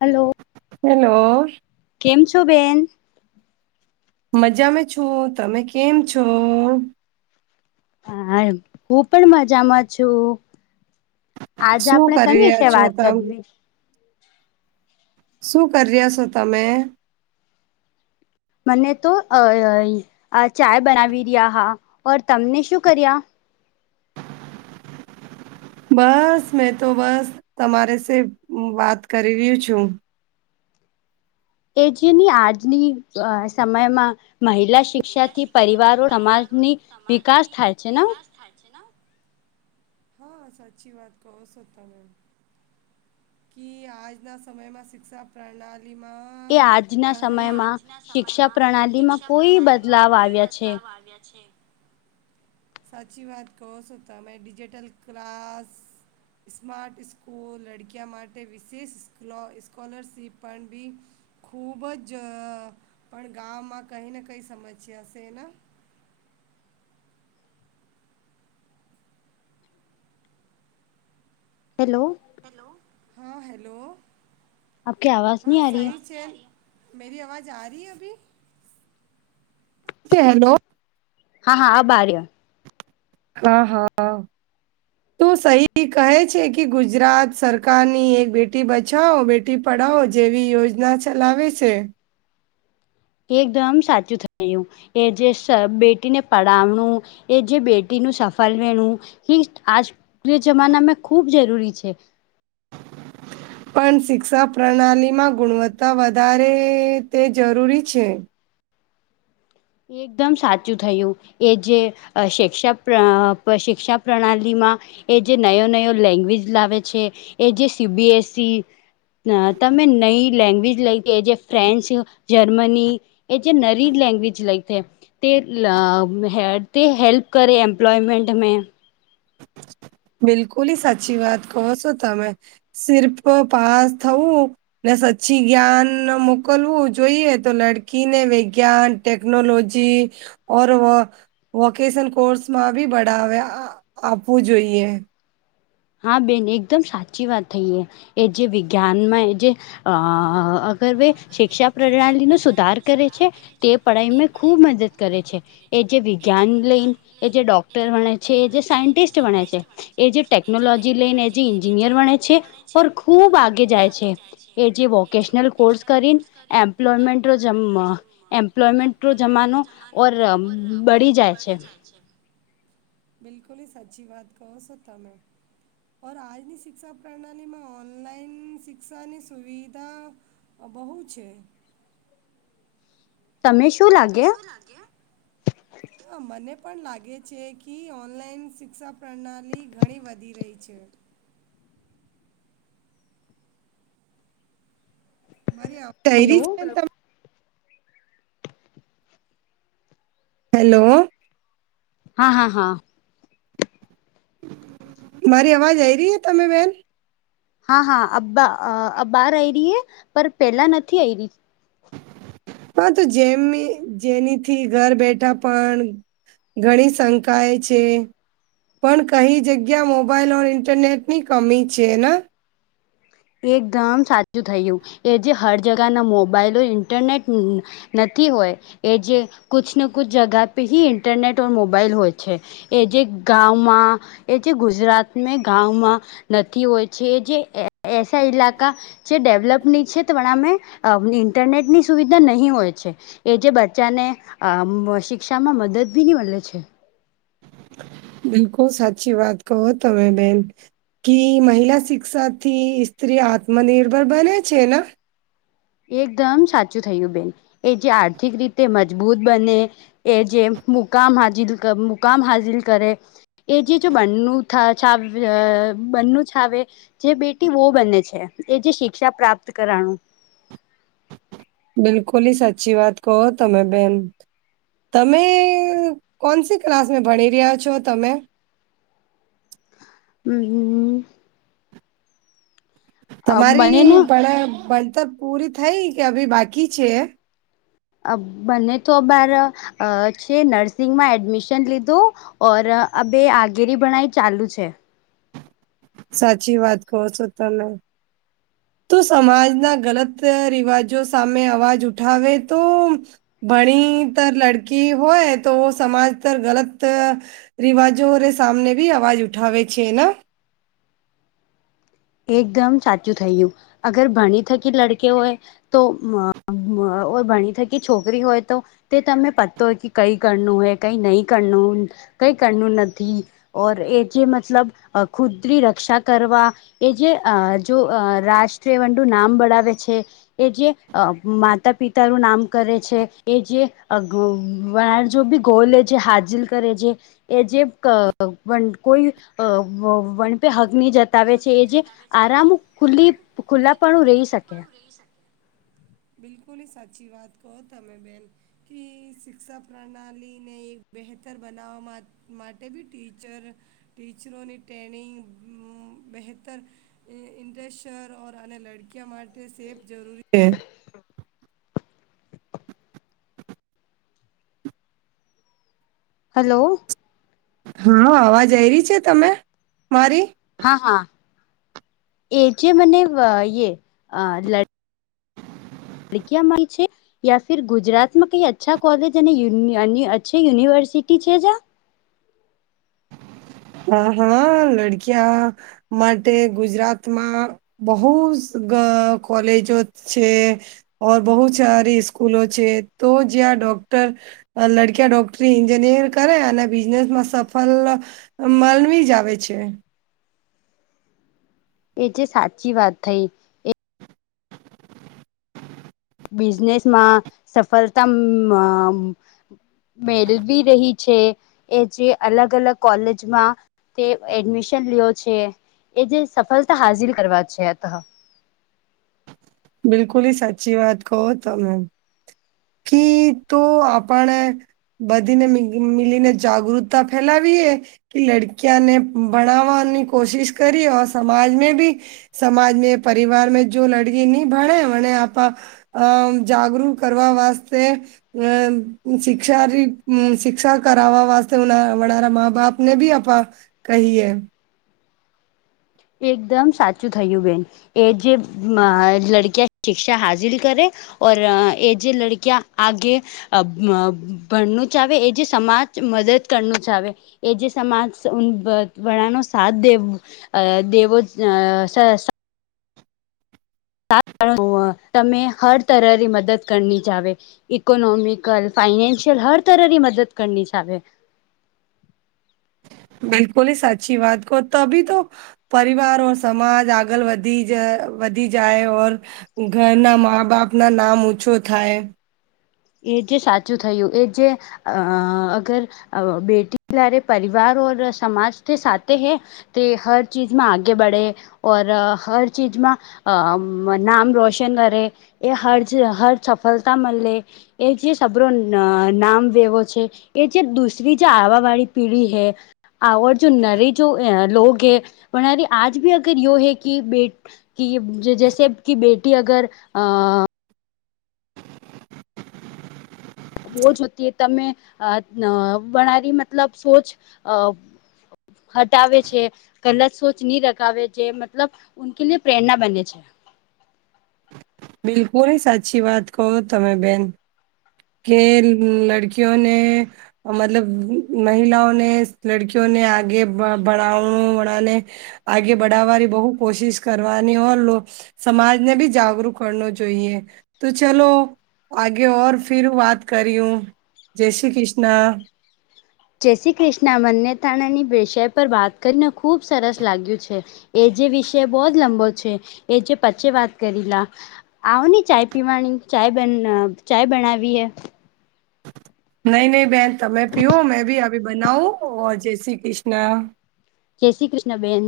Hello. Hello. કેમ છો બેન. મજામાં છું તમે કેમ છો. હા હું પણ મજામાં છું. આજે શું આપડણે કરી કઈ રહ્યા વિશે છો વાત તમે કરવીશ. શું કરી્યા છો તમે. મને તો અ ચાય બનાવી રહ્યા હા ઓર તમને શું કર્યા. બસ મેં તો બસ તમારે સ વાત કરી રહ્યું છું. એ જે ની આજની સમયમાં મહિલા. શિક્ષા થી પરિવારો સમાજની વિકાસ થાય છે ને. હા સાચી વાત કહો છતા મેમ. ક આજના સમયમાં શિક્ષા પ્રણાલીમાં. કે આજના કે કહી સમયમાં શિક્ષા પ્રણાલીમાં કોઈ બદલાવ આવ્યા છે. આવ્યા છે. સાચી વાત ક સોતા મેં ડિજિટલ ક્લાસ. સ્માર્ટ સ્સ્કૂલ લડકિયા માટે વિશેષ સ્લો સ્કોલરશિપ પણ બી. ખૂબ જ પણ ગામમાં કંઈને કંઈ સમસ્યાશે એના. હેલો. હા હેલો. આપકી આવાજ ન હા આ રહી હ સહી છે. મેરી આવાજ આ રહી અભી હેલો. હા હા આ બાર. હા હા. તો સહી કહે છે કે ગુજરાત સરકારની એક બેટી બચાવો બે. ટી પડાવો જેવી યોજના ચલાવે છે. એકદમ સાચું થયું. એ જે સ બેટીને પડાવણું એ જે બેટીનું સફળ વેણું. હ આજના જમાનામાં ખૂબ જરૂરી છે. પણ શિક્ષા પ્રણાલીમાં ગુણવત્તા વધારે તે જરૂરી છે. એકદમ સાચું થયું. એ જે શિક્ષા શિક્ષા પ્રણાલીમાં. એ જે નયો નયો લેંગ્વેજ લાવે છે એ જે સીબીએસઇ. અ તમે નઈ લેંગ્વેજ લઈતી જે ફ્રેન્ચ જર્મની. એ જે નરી લેંગ્વેજ. લ તે તે હેલ્પ કરે એમ્પ્લોયમેન્ટ મે. બિલકુલ સાચી વાત કહો છો તમે સિર્પ પાસ થવું ને સચ્ચી જ્ઞાન મોકલવું જોઈએ તો લડકીને વૈજ્ઞાન. ટેકનોલોજી ઓર વકેશન કોર્સમાં ભી બાવે. આપવું જોઈએ. હા બેન એકદમ સાચી વાત થઈ એ. એ જે વિજ્ઞાનમાં એ જે અહ વે શિક્ષા પ્રણાલી નો સુધાર કરે છે, તે પઢાઈ મે ખુબ મદદ કરે છે. એ જે વિજ્ઞાન લઈન એ જે ડોક્ટર બણે છે, એ જે સાયન્ટિસ્ટ બણે છે, એ જે ટેક ટેકનોલોજી લઈને એ જે ન્જિનિયર બણે છે, ઔર ખુબ આગે જાય છે. એ જે વોકેશનલ કોર્સ કરીને એમ્પ્લોયમેન્ટ રો જમ [inaudible] ઓરમ બળી જાય છે. બિલકુલ સાચી વાત કહો સો તમે. ઓર આજની શિક્ષા પ્રણાલીમાં ઓનલાઈન શિક્ષાની સુવિધા અહ બહુ છે. તમે શ તમને શું લાગે? હા મને પણ લાગે છે કી ઓનલાઈન શિક્ષા પ્રણાલી ઘણી વધી રહી છે. મારી અવાજ હલો [unintelligible] હેલો. હા, હા, હા. મારી અવાજ આઈ રહી હે તમે બેન? હા, હા, અબ બાર આઈ રી હે, પણ પેલા નથી આઈ રી. હા તો જેમી જેનીથી ઘર બેઠા પણ ઘણી શંકાએ છે. પણ કઈ જગ્યા મોબાઈલ ઓર ઇન્ટરનેટ ની કમી છે ના? એકદમ સાચું થયું. એ જે હર જગાના મોબાઈલો ઇન્ટરનેટ નથી હોય, એ જે કુછ ન કુછ જગા પે હી ઇન્ટરનેટ ઔર મોબાાઈલ હોય છે. એ જે ગાંવમાં એ જે ગુજરાત મે ગાંવમાં નથી હોય છે, એ જે એસા ઈલાકા જે ડેવલપની છે, [unintelligible] ઇન્ટરનેટની સુવિધા નહીં હોય છે. એ જે બચ્ચા ને અમ્મ શિક્ષામાં મદદ ભી નહીં મલે છે. બિલકુલ સાચી વાત કહો તમે બેન. કી મહિલા શિક્ષા થી સ્ત્રી આત્મનિર્ભર બને છે ના એકદમ સાચું થયું બેન. એ જે આર્થિક રીતે મજબૂત બને એ જે મુકામ હાજિલ ક મુકામ હાજિલ કરે. એ જે જો બનું [unintelligible] બન્નું છાવે. જે બેટી વોહ બને છે, એ જે શિક્ષા પ્રાપ્ત કરાનું. બિલકુલ સાચી વાત કહો તમે બેન. તમે કોનસી ક્લાસ મે ભણી રહ્યા છો તમે? હમ્મ-હમ્મ-હમ્મ. મને તમારી ના ભર ભણતર પૂરી થઈ કે અભી બાકી છે? અહ બને તો બાર છે નર્સિંગમાં એડમિશન લીધું. ઔર અભે આગેરી ભણાય ચાલુ છે. સાચી વાત કહો છો તમે. તું સમાજના ગલત રિવાજો સામે અવાજ ઉઠાવે તો ભણીતર લડકી હોય તો સમાનતર ગલત રિવાજો રે સામને બી અવાજ ઉઠાવે છે ના? એકદમ સાચું થયું. અગર ભણી થકી લડકે હોય તો અહ-અહ ભણી થકી છોકરી હોય તો તે તમે પતો હોય કી કંઈ કરનું હે, કંઈ નહીં કરનુંન. કંઈ કરનું નથી, ઓર એ જે મતલબ અહ [unintelligible] રક્ષા કરવા એ જે અહ જો અહ રાષ્ટ્રીય વંટું નામ બઢાવે છે. એ જે અહ માતા પિતા નું નામ કરે છે, એ જે [unintelligible] જો બી ગોલ છે હાજિર કરે જે. એ જે વ કોઈ વન પે હક નહી જતા. હગની જતાવે છે એ જે આરામ ખુલી ખુલ્લાપણું રહી ખુલ્લા શકે પાડું રહી શકે. બિલકુલી સાચી વાત કહો તમે બેન કે શિક્ષા પ્રણાલી ને એક બેતર બનાવવા મા માટે બી ટીચર ટીચરોની ટ્રેનિંગ મ બહેતર ઈ ઇન્ટ્રેશર ઓર અને લડકીયા માટે સેફ જરૂરી હે હા, હલો! હ, અવાજ આયવી છે તમે મારી હા, હા, એ જે મને વયે અ લ ડકીયા મળશે. યા ફિર ગુજરાતમાં કઈ અચ્છા કોલેજ અને યુની અની અચ્છી યુનિવર્સિટી છે જા હા, હા, લડકીયા માટે ગુજરાતમાં બહુસ ગ કોલેજો છે. ઓર બહુત સારી સ્કૂલો છે તો જ્યાં ડોક્ટર લડકીયા ડોક્ટરી ન્જિનિયર કરે અને બિઝનેસમાં સફલ મલવી જાવેે છે. એ જે સાચી વાત થઈ. એ બિઝનેસમાં સફલતા મ મેલવી રહી છે એ જે અલગ અલગ કોલેજમાં તે એડમિશન લિયો છે એ જે સફલતા હાઝિલ કરવા છે અતહ બિલકુલી સાચી વાત કહો તમે કી તો આપણે બધીને મીગ મીલીને જાગૃતતા ફેલાવીએ કે લડકીયાને ભણાવાની કોશિશ કરી ઓ સમાજ મે ભી સમાજ મે પરિવાર મે જો લડકીની ભણે અને આપા અમ જાગરૂક કરવા વાસ્તે અમ શિક્ષા રી શિક્ષા કરાવા વાસ્તે ઉના વનારા માં બાપને ભી અપા કહીએ એકદમ સાચું થયું બેન, એ જે મ લડકીયા શિક્ષા હાઝિલ કરે ઓર એ જે લડકીયા આગે અ મ ભણનું ચાવે એ જે સમાજ મદદ કરનું ચાવે એ જે સમાજ ઉન ભદ ભળાનો સાથ દેબ અ દેવો અ શાશા તમે હર તરની મદદ કરની ચાવે ઇકોનોમિકલ ફાઈનેન્શિયલ હર તરની મદદ કરની ચાવે બિલકુલી સાચી વાત કહો તભી તો પરિવાર ઓર સમાજ આગળ વધી જ વધી જાય ઓર ઘરના માં બાપના નામ ઉછો થાય. એ જે સાચું થયું, એ જે અ અગર અ બેટી લારે પરિવાર ઓર સમાજથી સાતે હૈ તે હર ચીજમા આગે બડે ઓર હર ચીજમાં અ નામ રોશન કરે એ હર જે હર સફલતા મલે એ જે સભરો ન નામ વયો છે. એ જે દુસરી જે આવાવાળી પીઢી હૈ આવો જો નરે જો અ લોગે પણ અરે આજ ભી અગર યો હૈ કે બેટ કી જૈસે કે બેટી અગર અ બોઝ હોતી તમે અ ન વનારી મતલબ સોચ અ હટાવે છે, ગલત સોચની રખાવે છે, મતલબ ઉનકે લીયે પ્રેરણા બને છે. બિલકુલી સાચી વાત કહો તમે બેન. કે લડકીયોને મતલબ મહિલાઓને લડકઓને આગે બડાઓ બડાને આગે બડાવાની બહુ કોશિશ કરવાની સમાજને ભી જાગરુક કર જોઈએ તો ચલો આગે ઓર ફિર વાત કર્યું. જય શ્રી કૃષ્ણ. જય શ્રી કૃષ્ણ મન્યતાણાની વિષય પર વાત કરીને ખૂબ સરસ લાગ્યું છે. એ જે વિષય બોહોત લંબો છે એ જે પચે વાત કરીલા. આવો ને ચાય પીવાની ચાય ચાય બનાવીએ. નહી ન બહેન તમે પીઓ મેં ભી અભી બનાઓ જય શ્રી કૃષ્ણ. જય શ્રી કૃષ્ણ બેન.